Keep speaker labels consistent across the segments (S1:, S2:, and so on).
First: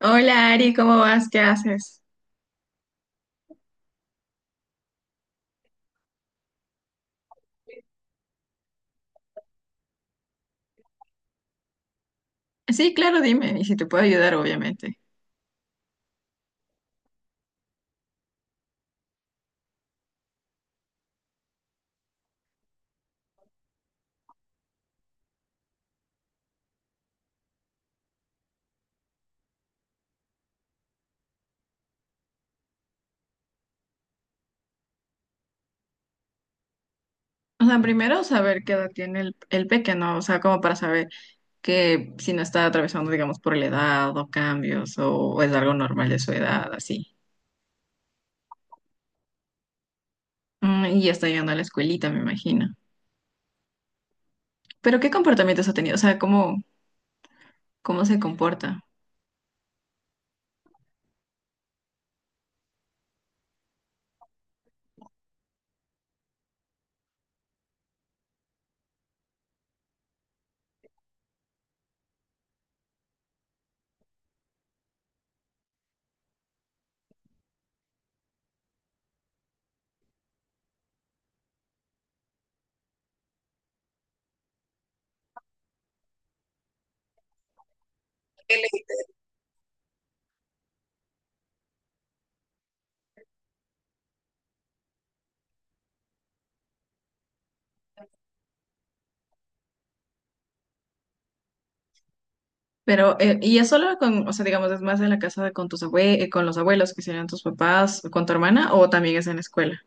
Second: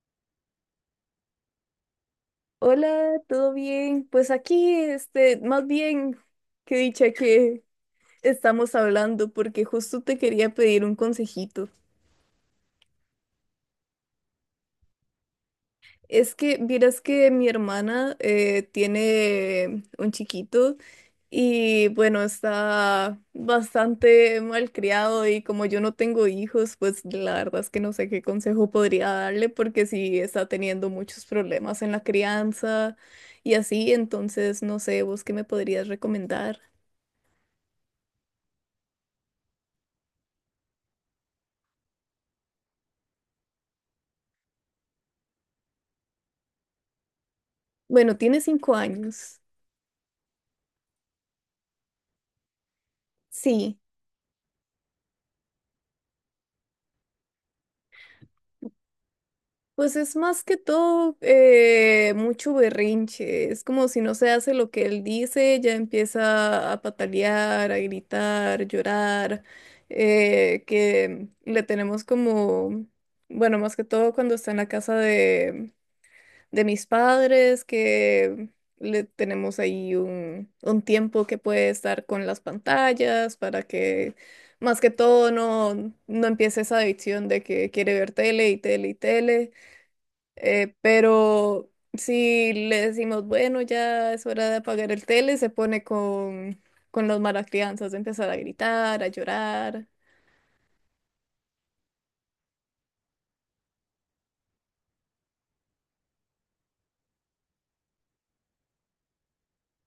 S1: Hola, Ari, ¿cómo vas? ¿Qué haces?
S2: Hola, ¿todo bien? Pues aquí, más bien, qué dicha que estamos hablando, porque justo te quería pedir un consejito.
S1: Sí, claro, dime, y si te puedo ayudar, obviamente.
S2: Es que, vieras que mi hermana tiene un chiquito y bueno, está bastante malcriado y como yo no tengo hijos, pues la verdad es que no sé qué consejo podría darle porque sí está teniendo muchos problemas en la crianza y así, entonces no sé, ¿vos qué me podrías recomendar?
S1: O sea, primero saber qué edad tiene el pequeño, o sea, como para saber que si no está atravesando, digamos, por la edad o cambios o es algo normal de su edad, así.
S2: Bueno, tiene 5 años.
S1: Mm, y ya está llegando a la escuelita, me imagino.
S2: Sí,
S1: Pero ¿qué comportamientos ha tenido? O sea, ¿cómo se comporta?
S2: pues es más que todo mucho berrinche. Es como si no se hace lo que él dice, ya empieza a patalear, a gritar, llorar. Que le tenemos como, bueno, más que todo cuando está en la casa de mis padres, que le tenemos ahí un tiempo que puede estar con las pantallas para que más que todo no empiece esa adicción de que quiere ver tele y tele y tele. Pero si le decimos, bueno, ya es hora de apagar el tele, se pone con los malacrianzas de empezar a gritar, a llorar.
S1: Pero, y es solo con, o sea, digamos, es más en la casa de, con tus con los abuelos, que serían tus papás, o con tu hermana, o también es en la escuela.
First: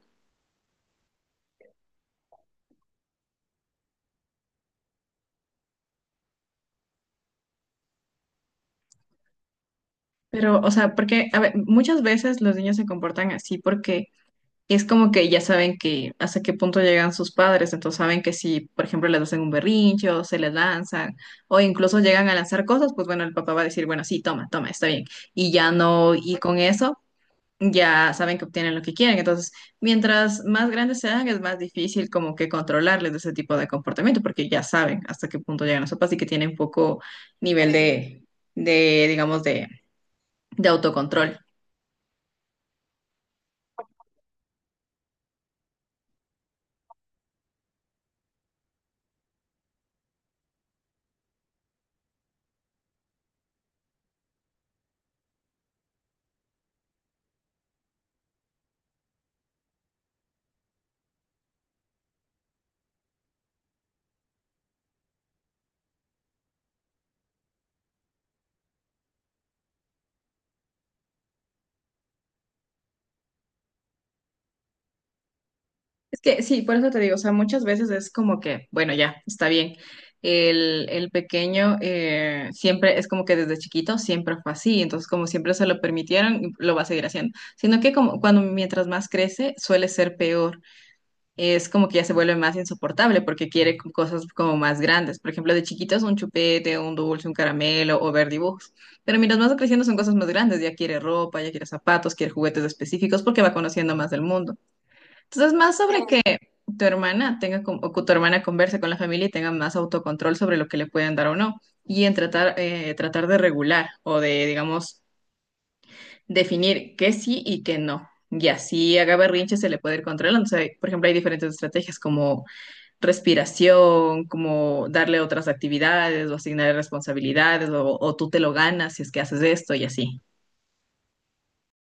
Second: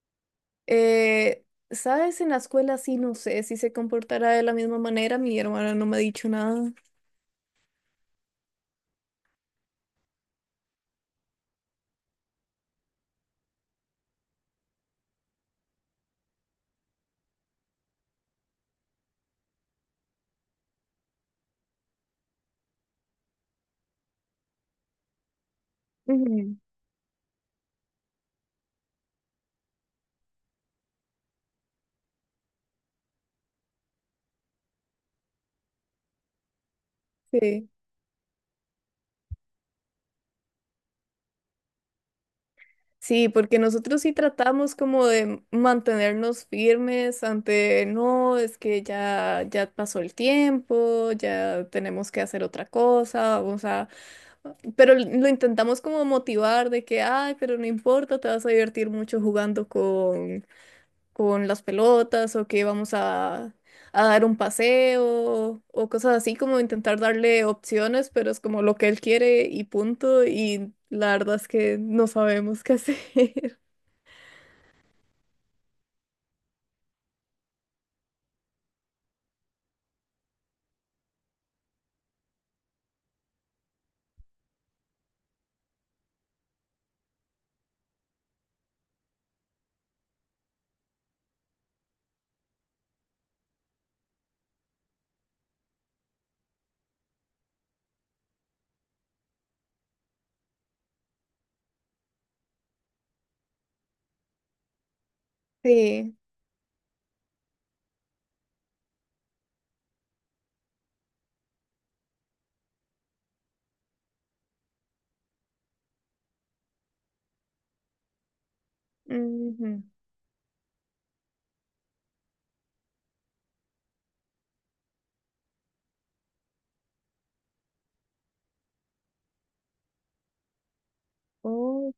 S2: Eh, ¿Sabes? En la escuela sí, no sé si se comportará de la misma manera. Mi hermana no me ha dicho nada.
S1: Pero, o sea, porque, a ver, muchas veces los niños se comportan así porque es como que ya saben que hasta qué punto llegan sus padres, entonces saben que si, por ejemplo, les hacen un berrinche o se les lanzan, o incluso llegan a lanzar cosas, pues bueno, el papá va a decir, bueno, sí, toma, toma, está bien. Y ya no, y
S2: Ujú.
S1: con eso. Ya saben que obtienen lo que quieren. Entonces, mientras más grandes sean, es más difícil como que controlarles de ese tipo de comportamiento, porque ya saben hasta qué punto llegan las sopas y que tienen poco
S2: Sí,
S1: nivel de digamos, de autocontrol.
S2: sí, porque nosotros sí tratamos como de mantenernos firmes ante, no, es que ya pasó el tiempo, ya tenemos que hacer otra cosa, pero lo intentamos como motivar de que, ay, pero no importa, te vas a divertir mucho jugando con las pelotas o que a dar un paseo o cosas así, como intentar darle opciones, pero es como lo que él quiere y punto, y la verdad es que no sabemos qué hacer.
S1: Es que sí, por eso te digo, o sea, muchas veces es como que, bueno, ya, está bien. El pequeño, siempre es como que desde chiquito siempre fue así, entonces como siempre se lo permitieron, lo va a seguir haciendo, sino que como cuando mientras más crece suele ser peor, es como que ya se vuelve más insoportable porque quiere cosas como más grandes. Por ejemplo, de chiquitos un chupete, un dulce, un caramelo o ver dibujos. Pero mientras más va creciendo son cosas más grandes. Ya quiere ropa, ya quiere zapatos, quiere juguetes específicos porque va conociendo más del mundo. Entonces, más sobre
S2: Sí.
S1: que tu hermana tenga o que tu hermana converse con la familia y tenga más autocontrol sobre lo que le pueden dar o no. Y en tratar, tratar de regular o de, digamos, definir qué sí y qué no. Y así haga berrinche se
S2: Ujú.
S1: le puede ir controlando. O sea, por ejemplo, hay diferentes estrategias como respiración, como darle otras actividades o asignar responsabilidades o tú te lo ganas si es que haces esto y así.
S2: Ok,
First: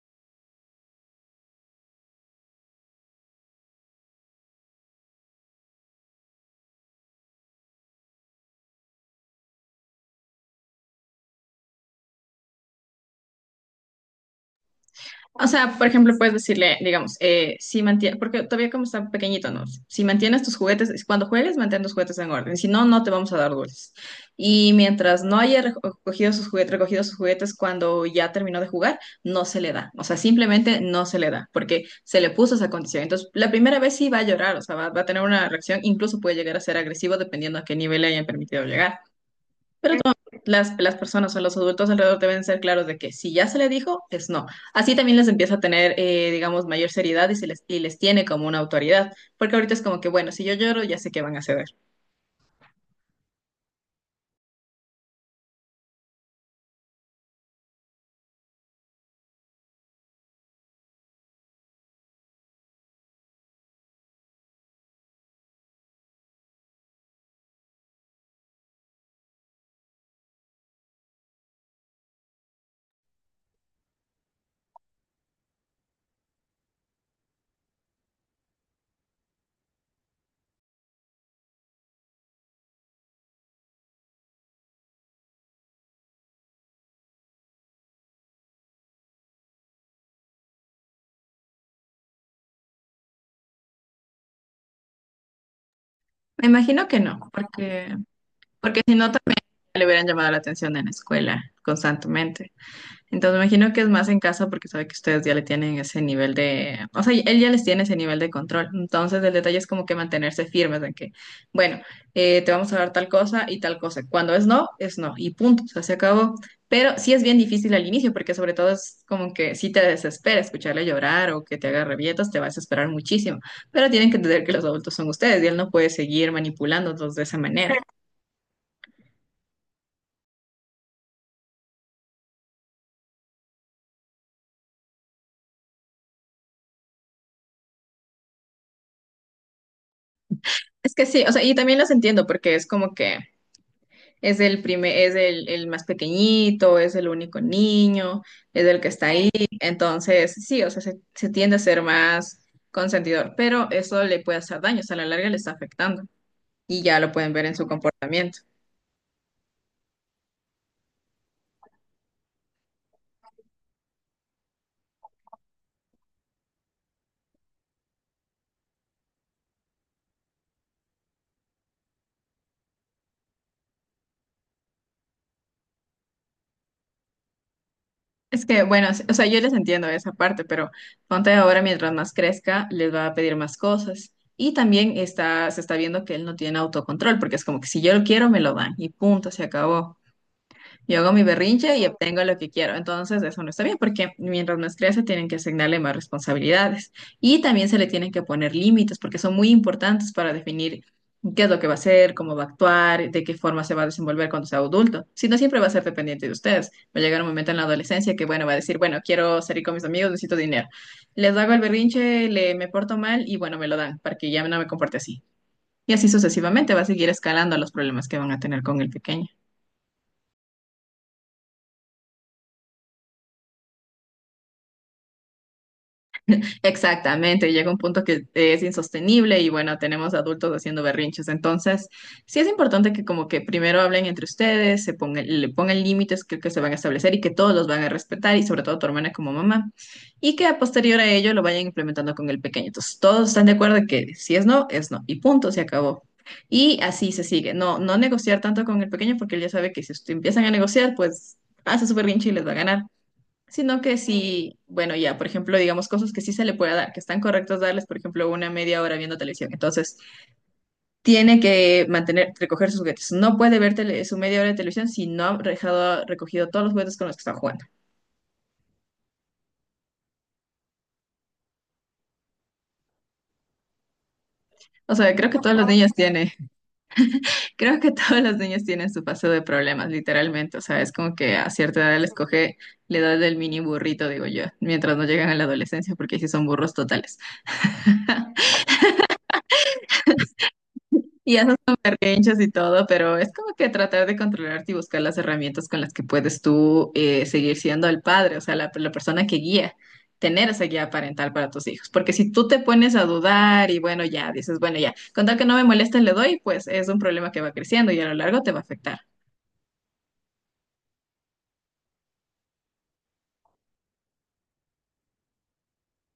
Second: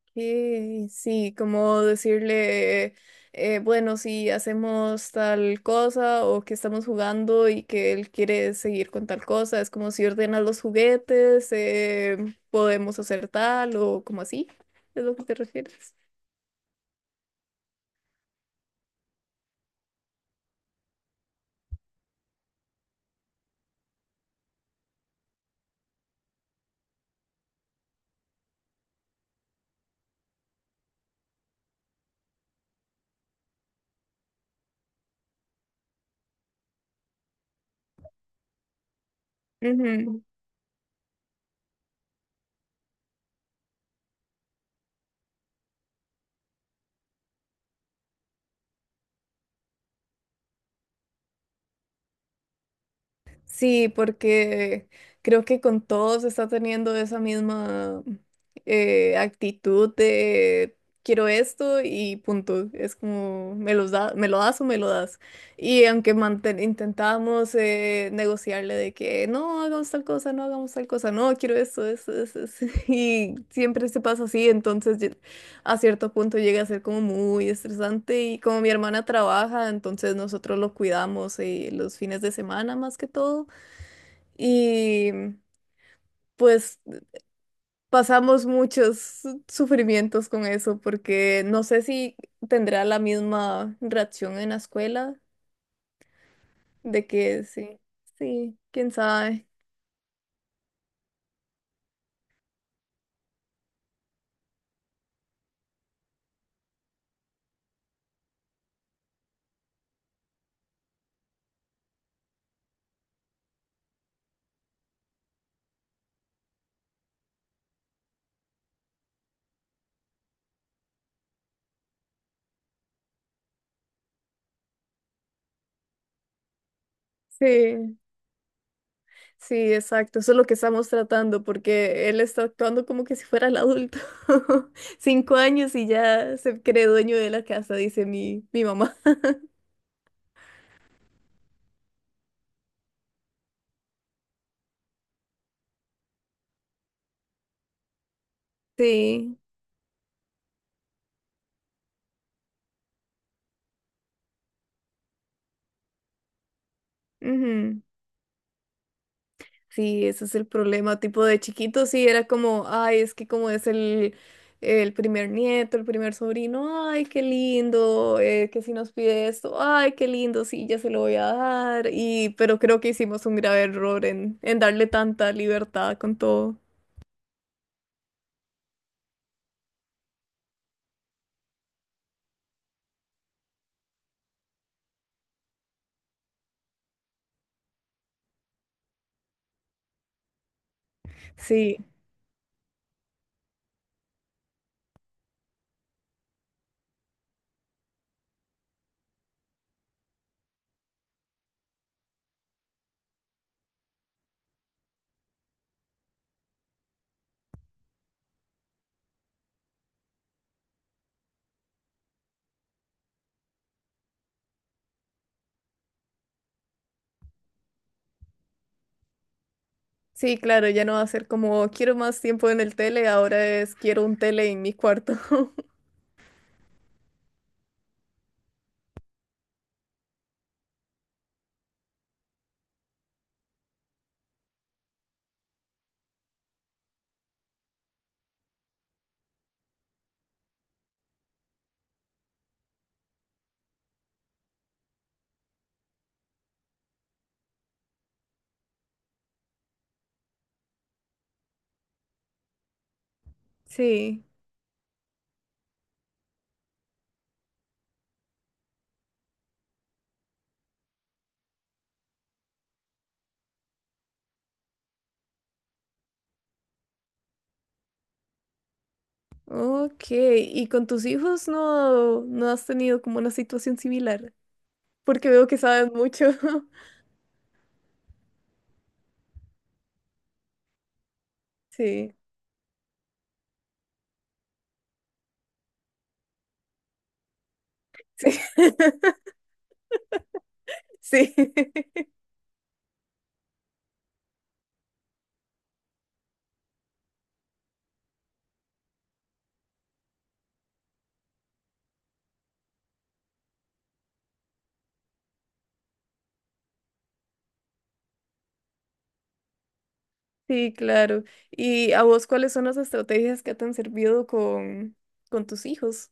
S2: sí, como decirle, bueno, si hacemos tal cosa o que estamos jugando y que él quiere seguir con tal cosa, es como si ordenas los juguetes, podemos hacer tal o como así, es lo que te
S1: O sea, por
S2: refieres.
S1: ejemplo, puedes decirle, digamos, si mantienes, porque todavía como está pequeñito, ¿no? Si mantienes tus juguetes, cuando juegues, mantén tus juguetes en orden, si no, no te vamos a dar dulces. Y mientras no haya recogido sus juguetes cuando ya terminó de jugar, no se le da. O sea, simplemente no se le da, porque se le puso esa condición. Entonces, la primera vez sí va a llorar, o sea, va a tener una reacción, incluso puede llegar a ser agresivo dependiendo a qué nivel le hayan permitido llegar las personas o los adultos alrededor deben ser claros de que si ya se le dijo, es no. Así también les empieza a tener, digamos, mayor seriedad y, y les tiene como una autoridad, porque ahorita es como que, bueno, si yo lloro, ya sé que van a ceder.
S2: Sí, porque creo que con todos está teniendo esa misma actitud de quiero esto y punto. Es como me los da, me lo das o me lo das. Y aunque intentábamos negociarle de que no hagamos tal cosa, no hagamos tal cosa, no quiero esto, esto, esto, esto", Y siempre se pasa así, a cierto punto llega a ser como muy estresante. Y como mi hermana trabaja, entonces nosotros lo cuidamos los fines de semana más que todo. Y pues pasamos muchos sufrimientos con eso, porque no sé si tendrá la misma reacción en la escuela,
S1: Me imagino que
S2: de
S1: no,
S2: que sí,
S1: porque,
S2: sí,
S1: porque si
S2: quién
S1: no, también
S2: sabe.
S1: le hubieran llamado la atención en la escuela constantemente. Entonces, me imagino que es más en casa porque sabe que ustedes ya le tienen ese nivel de, o sea, él ya les tiene ese nivel de control. Entonces, el detalle es como que mantenerse firmes en que, bueno, te vamos a dar tal cosa y tal cosa. Cuando es no y punto, o sea, se acabó. Pero sí es bien difícil al inicio porque sobre todo es como que si te desespera escucharle llorar o que te haga rabietas, te va a desesperar muchísimo. Pero tienen que entender que los adultos son ustedes y él no puede seguir manipulándolos de esa manera.
S2: Sí, sí, exacto, eso es lo que estamos tratando, porque él está actuando como que si fuera el adulto. 5 años y ya se cree dueño de la casa, dice mi mamá.
S1: Es que sí, o sea, y también los entiendo porque es como que... Es el primer, es el más pequeñito, es el único niño, es el que está ahí.
S2: Sí.
S1: Entonces, sí, o sea, se tiende a ser más consentidor, pero eso le puede hacer daño, o sea, a la larga le está afectando y ya lo pueden ver en su
S2: Ujú.
S1: comportamiento.
S2: Sí, ese es el problema. Tipo de chiquito, sí, era como, ay, es que como es el primer nieto, el primer sobrino, ay, qué lindo, que si nos pide esto, ay, qué lindo, sí, ya se lo voy a dar. Y, pero creo que hicimos un grave error en darle tanta libertad con todo.
S1: Es que, bueno, o sea, yo les entiendo esa parte, pero ponte ahora, mientras más crezca, les va a pedir más cosas. Y también está, se está viendo que él no tiene autocontrol, porque es como que si yo lo quiero, me lo dan y punto, se acabó. Yo hago mi berrinche
S2: Sí,
S1: y obtengo lo que quiero. Entonces, eso no está bien porque mientras más crece, tienen que asignarle más responsabilidades y también se le tienen que poner límites porque son muy importantes para definir qué es lo que va a hacer, cómo va a actuar, de qué forma se va a desenvolver cuando sea adulto. Si no, siempre va a ser dependiente de ustedes. Va a llegar un momento en la adolescencia que, bueno, va a decir, bueno, quiero salir con mis amigos, necesito dinero. Les hago el berrinche, me porto mal y, bueno, me lo dan para que ya no me comporte así. Y así sucesivamente va a seguir escalando los problemas que van a tener con el pequeño.
S2: sí, claro, ya no va a ser como, quiero más tiempo en el tele, ahora es, quiero un tele en mi cuarto.
S1: Exactamente, llega un punto que es insostenible y bueno, tenemos adultos haciendo berrinches. Entonces, sí es importante que como que primero hablen entre ustedes, se pongan, le pongan límites que se van a establecer y que todos los van a respetar y sobre todo tu hermana como mamá y que a posterior a ello lo vayan implementando con el pequeño. Entonces, todos están de acuerdo en que si es no, es no y punto, se acabó. Y así se sigue. No negociar tanto con el pequeño porque él ya sabe que si empiezan a negociar, pues hace su berrinche y les va a ganar. Sino que
S2: Sí.
S1: sí, bueno, ya, por ejemplo, digamos cosas que sí se le puede dar, que están correctos darles, por ejemplo, una media hora viendo televisión. Entonces, tiene que mantener, recoger sus juguetes. No puede ver su media hora de televisión si no ha dejado, recogido todos los juguetes con los que está jugando.
S2: Ok, ¿y con tus hijos no has tenido como una situación similar?
S1: O sea, creo
S2: Porque
S1: que
S2: veo
S1: todos
S2: que
S1: los niños
S2: sabes mucho.
S1: tienen, creo que todos los niños tienen su paso de problemas, literalmente. O sea, es como que a cierta edad les
S2: Sí,
S1: coge la edad del mini burrito, digo yo, mientras no llegan a la adolescencia, porque sí son burros totales.
S2: sí,
S1: Y
S2: sí,
S1: haces tus berrinches y todo, pero es como que tratar de controlarte y buscar las herramientas con las que puedes tú, seguir siendo el padre, o sea, la persona que guía, tener esa guía parental para tus hijos. Porque si tú te pones a dudar y bueno, ya dices, bueno, ya, con tal que no me moleste le doy, pues es un problema que va creciendo y a lo largo te va a afectar.
S2: sí, claro. ¿Y a vos cuáles son las estrategias que te han servido con tus hijos?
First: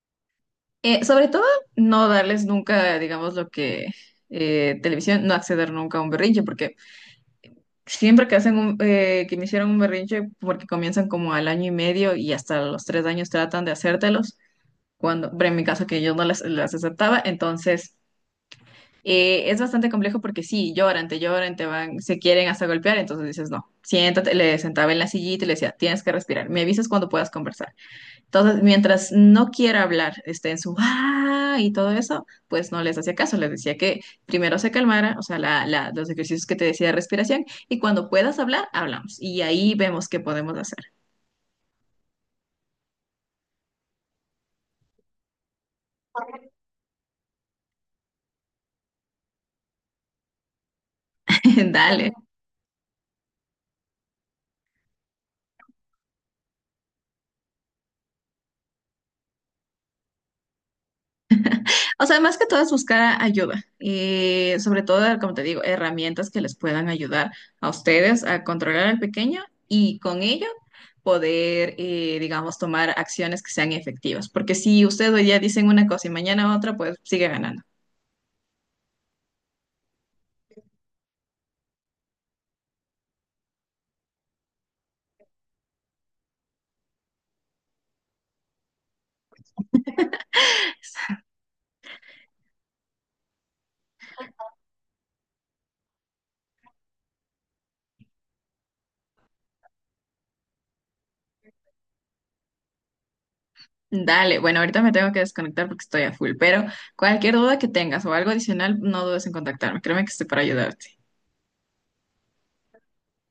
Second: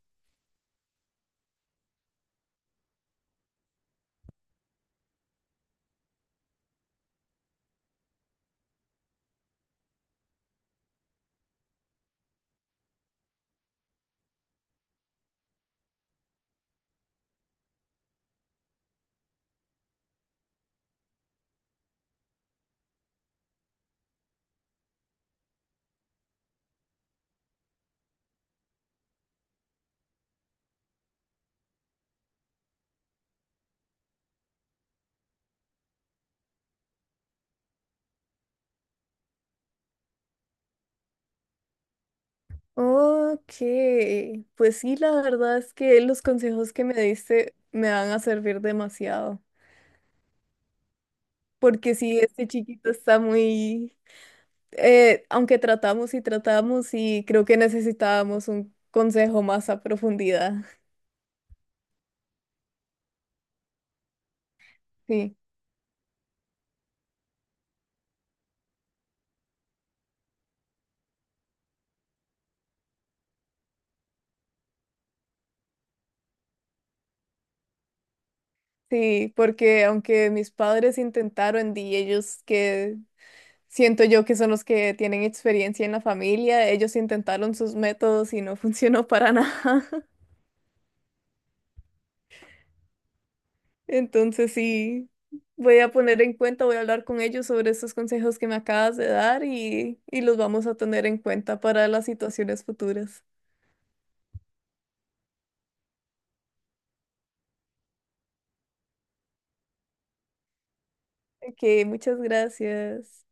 S1: Sobre todo, no darles nunca, digamos, lo que televisión, no acceder nunca a un berrinche, porque siempre que hacen un, que me hicieron un berrinche, porque comienzan como al año y medio y hasta los 3 años tratan de hacértelos, cuando, pero en mi caso que yo no las aceptaba, entonces es bastante complejo porque sí, lloran, te van, se quieren hasta golpear, entonces dices no, siéntate, le sentaba en la sillita y le decía, tienes que respirar, me avisas cuando puedas conversar. Entonces, mientras no quiera hablar, esté en su ¡ah! Y todo eso, pues no les hacía caso. Les decía que primero se calmara, o sea, los ejercicios que te decía de respiración, y cuando puedas hablar, hablamos. Y ahí vemos qué podemos hacer.
S2: Ok, pues sí, la verdad es que los consejos que me diste me van a servir demasiado, porque
S1: Dale.
S2: sí, este chiquito está muy, aunque tratamos y tratamos y creo que necesitábamos un consejo más a profundidad.
S1: O sea, más que todo es buscar ayuda. Y sobre todo, como
S2: Sí.
S1: te digo, herramientas que les puedan ayudar a ustedes a controlar al pequeño y con ello poder, digamos, tomar acciones que sean efectivas. Porque si ustedes hoy día dicen una cosa y mañana otra, pues sigue ganando.
S2: Sí, porque aunque mis padres intentaron y ellos que siento yo que son los que tienen experiencia en la familia, ellos intentaron sus métodos y no funcionó para nada. Entonces sí, voy a poner en cuenta, voy a hablar con ellos sobre estos consejos que me acabas de dar y los vamos a tener en cuenta para las situaciones futuras.
S1: Dale, bueno, ahorita me tengo que desconectar porque estoy a full, pero cualquier duda que tengas o algo adicional, no dudes en contactarme. Créeme que estoy para ayudarte.
S2: Ok, muchas gracias.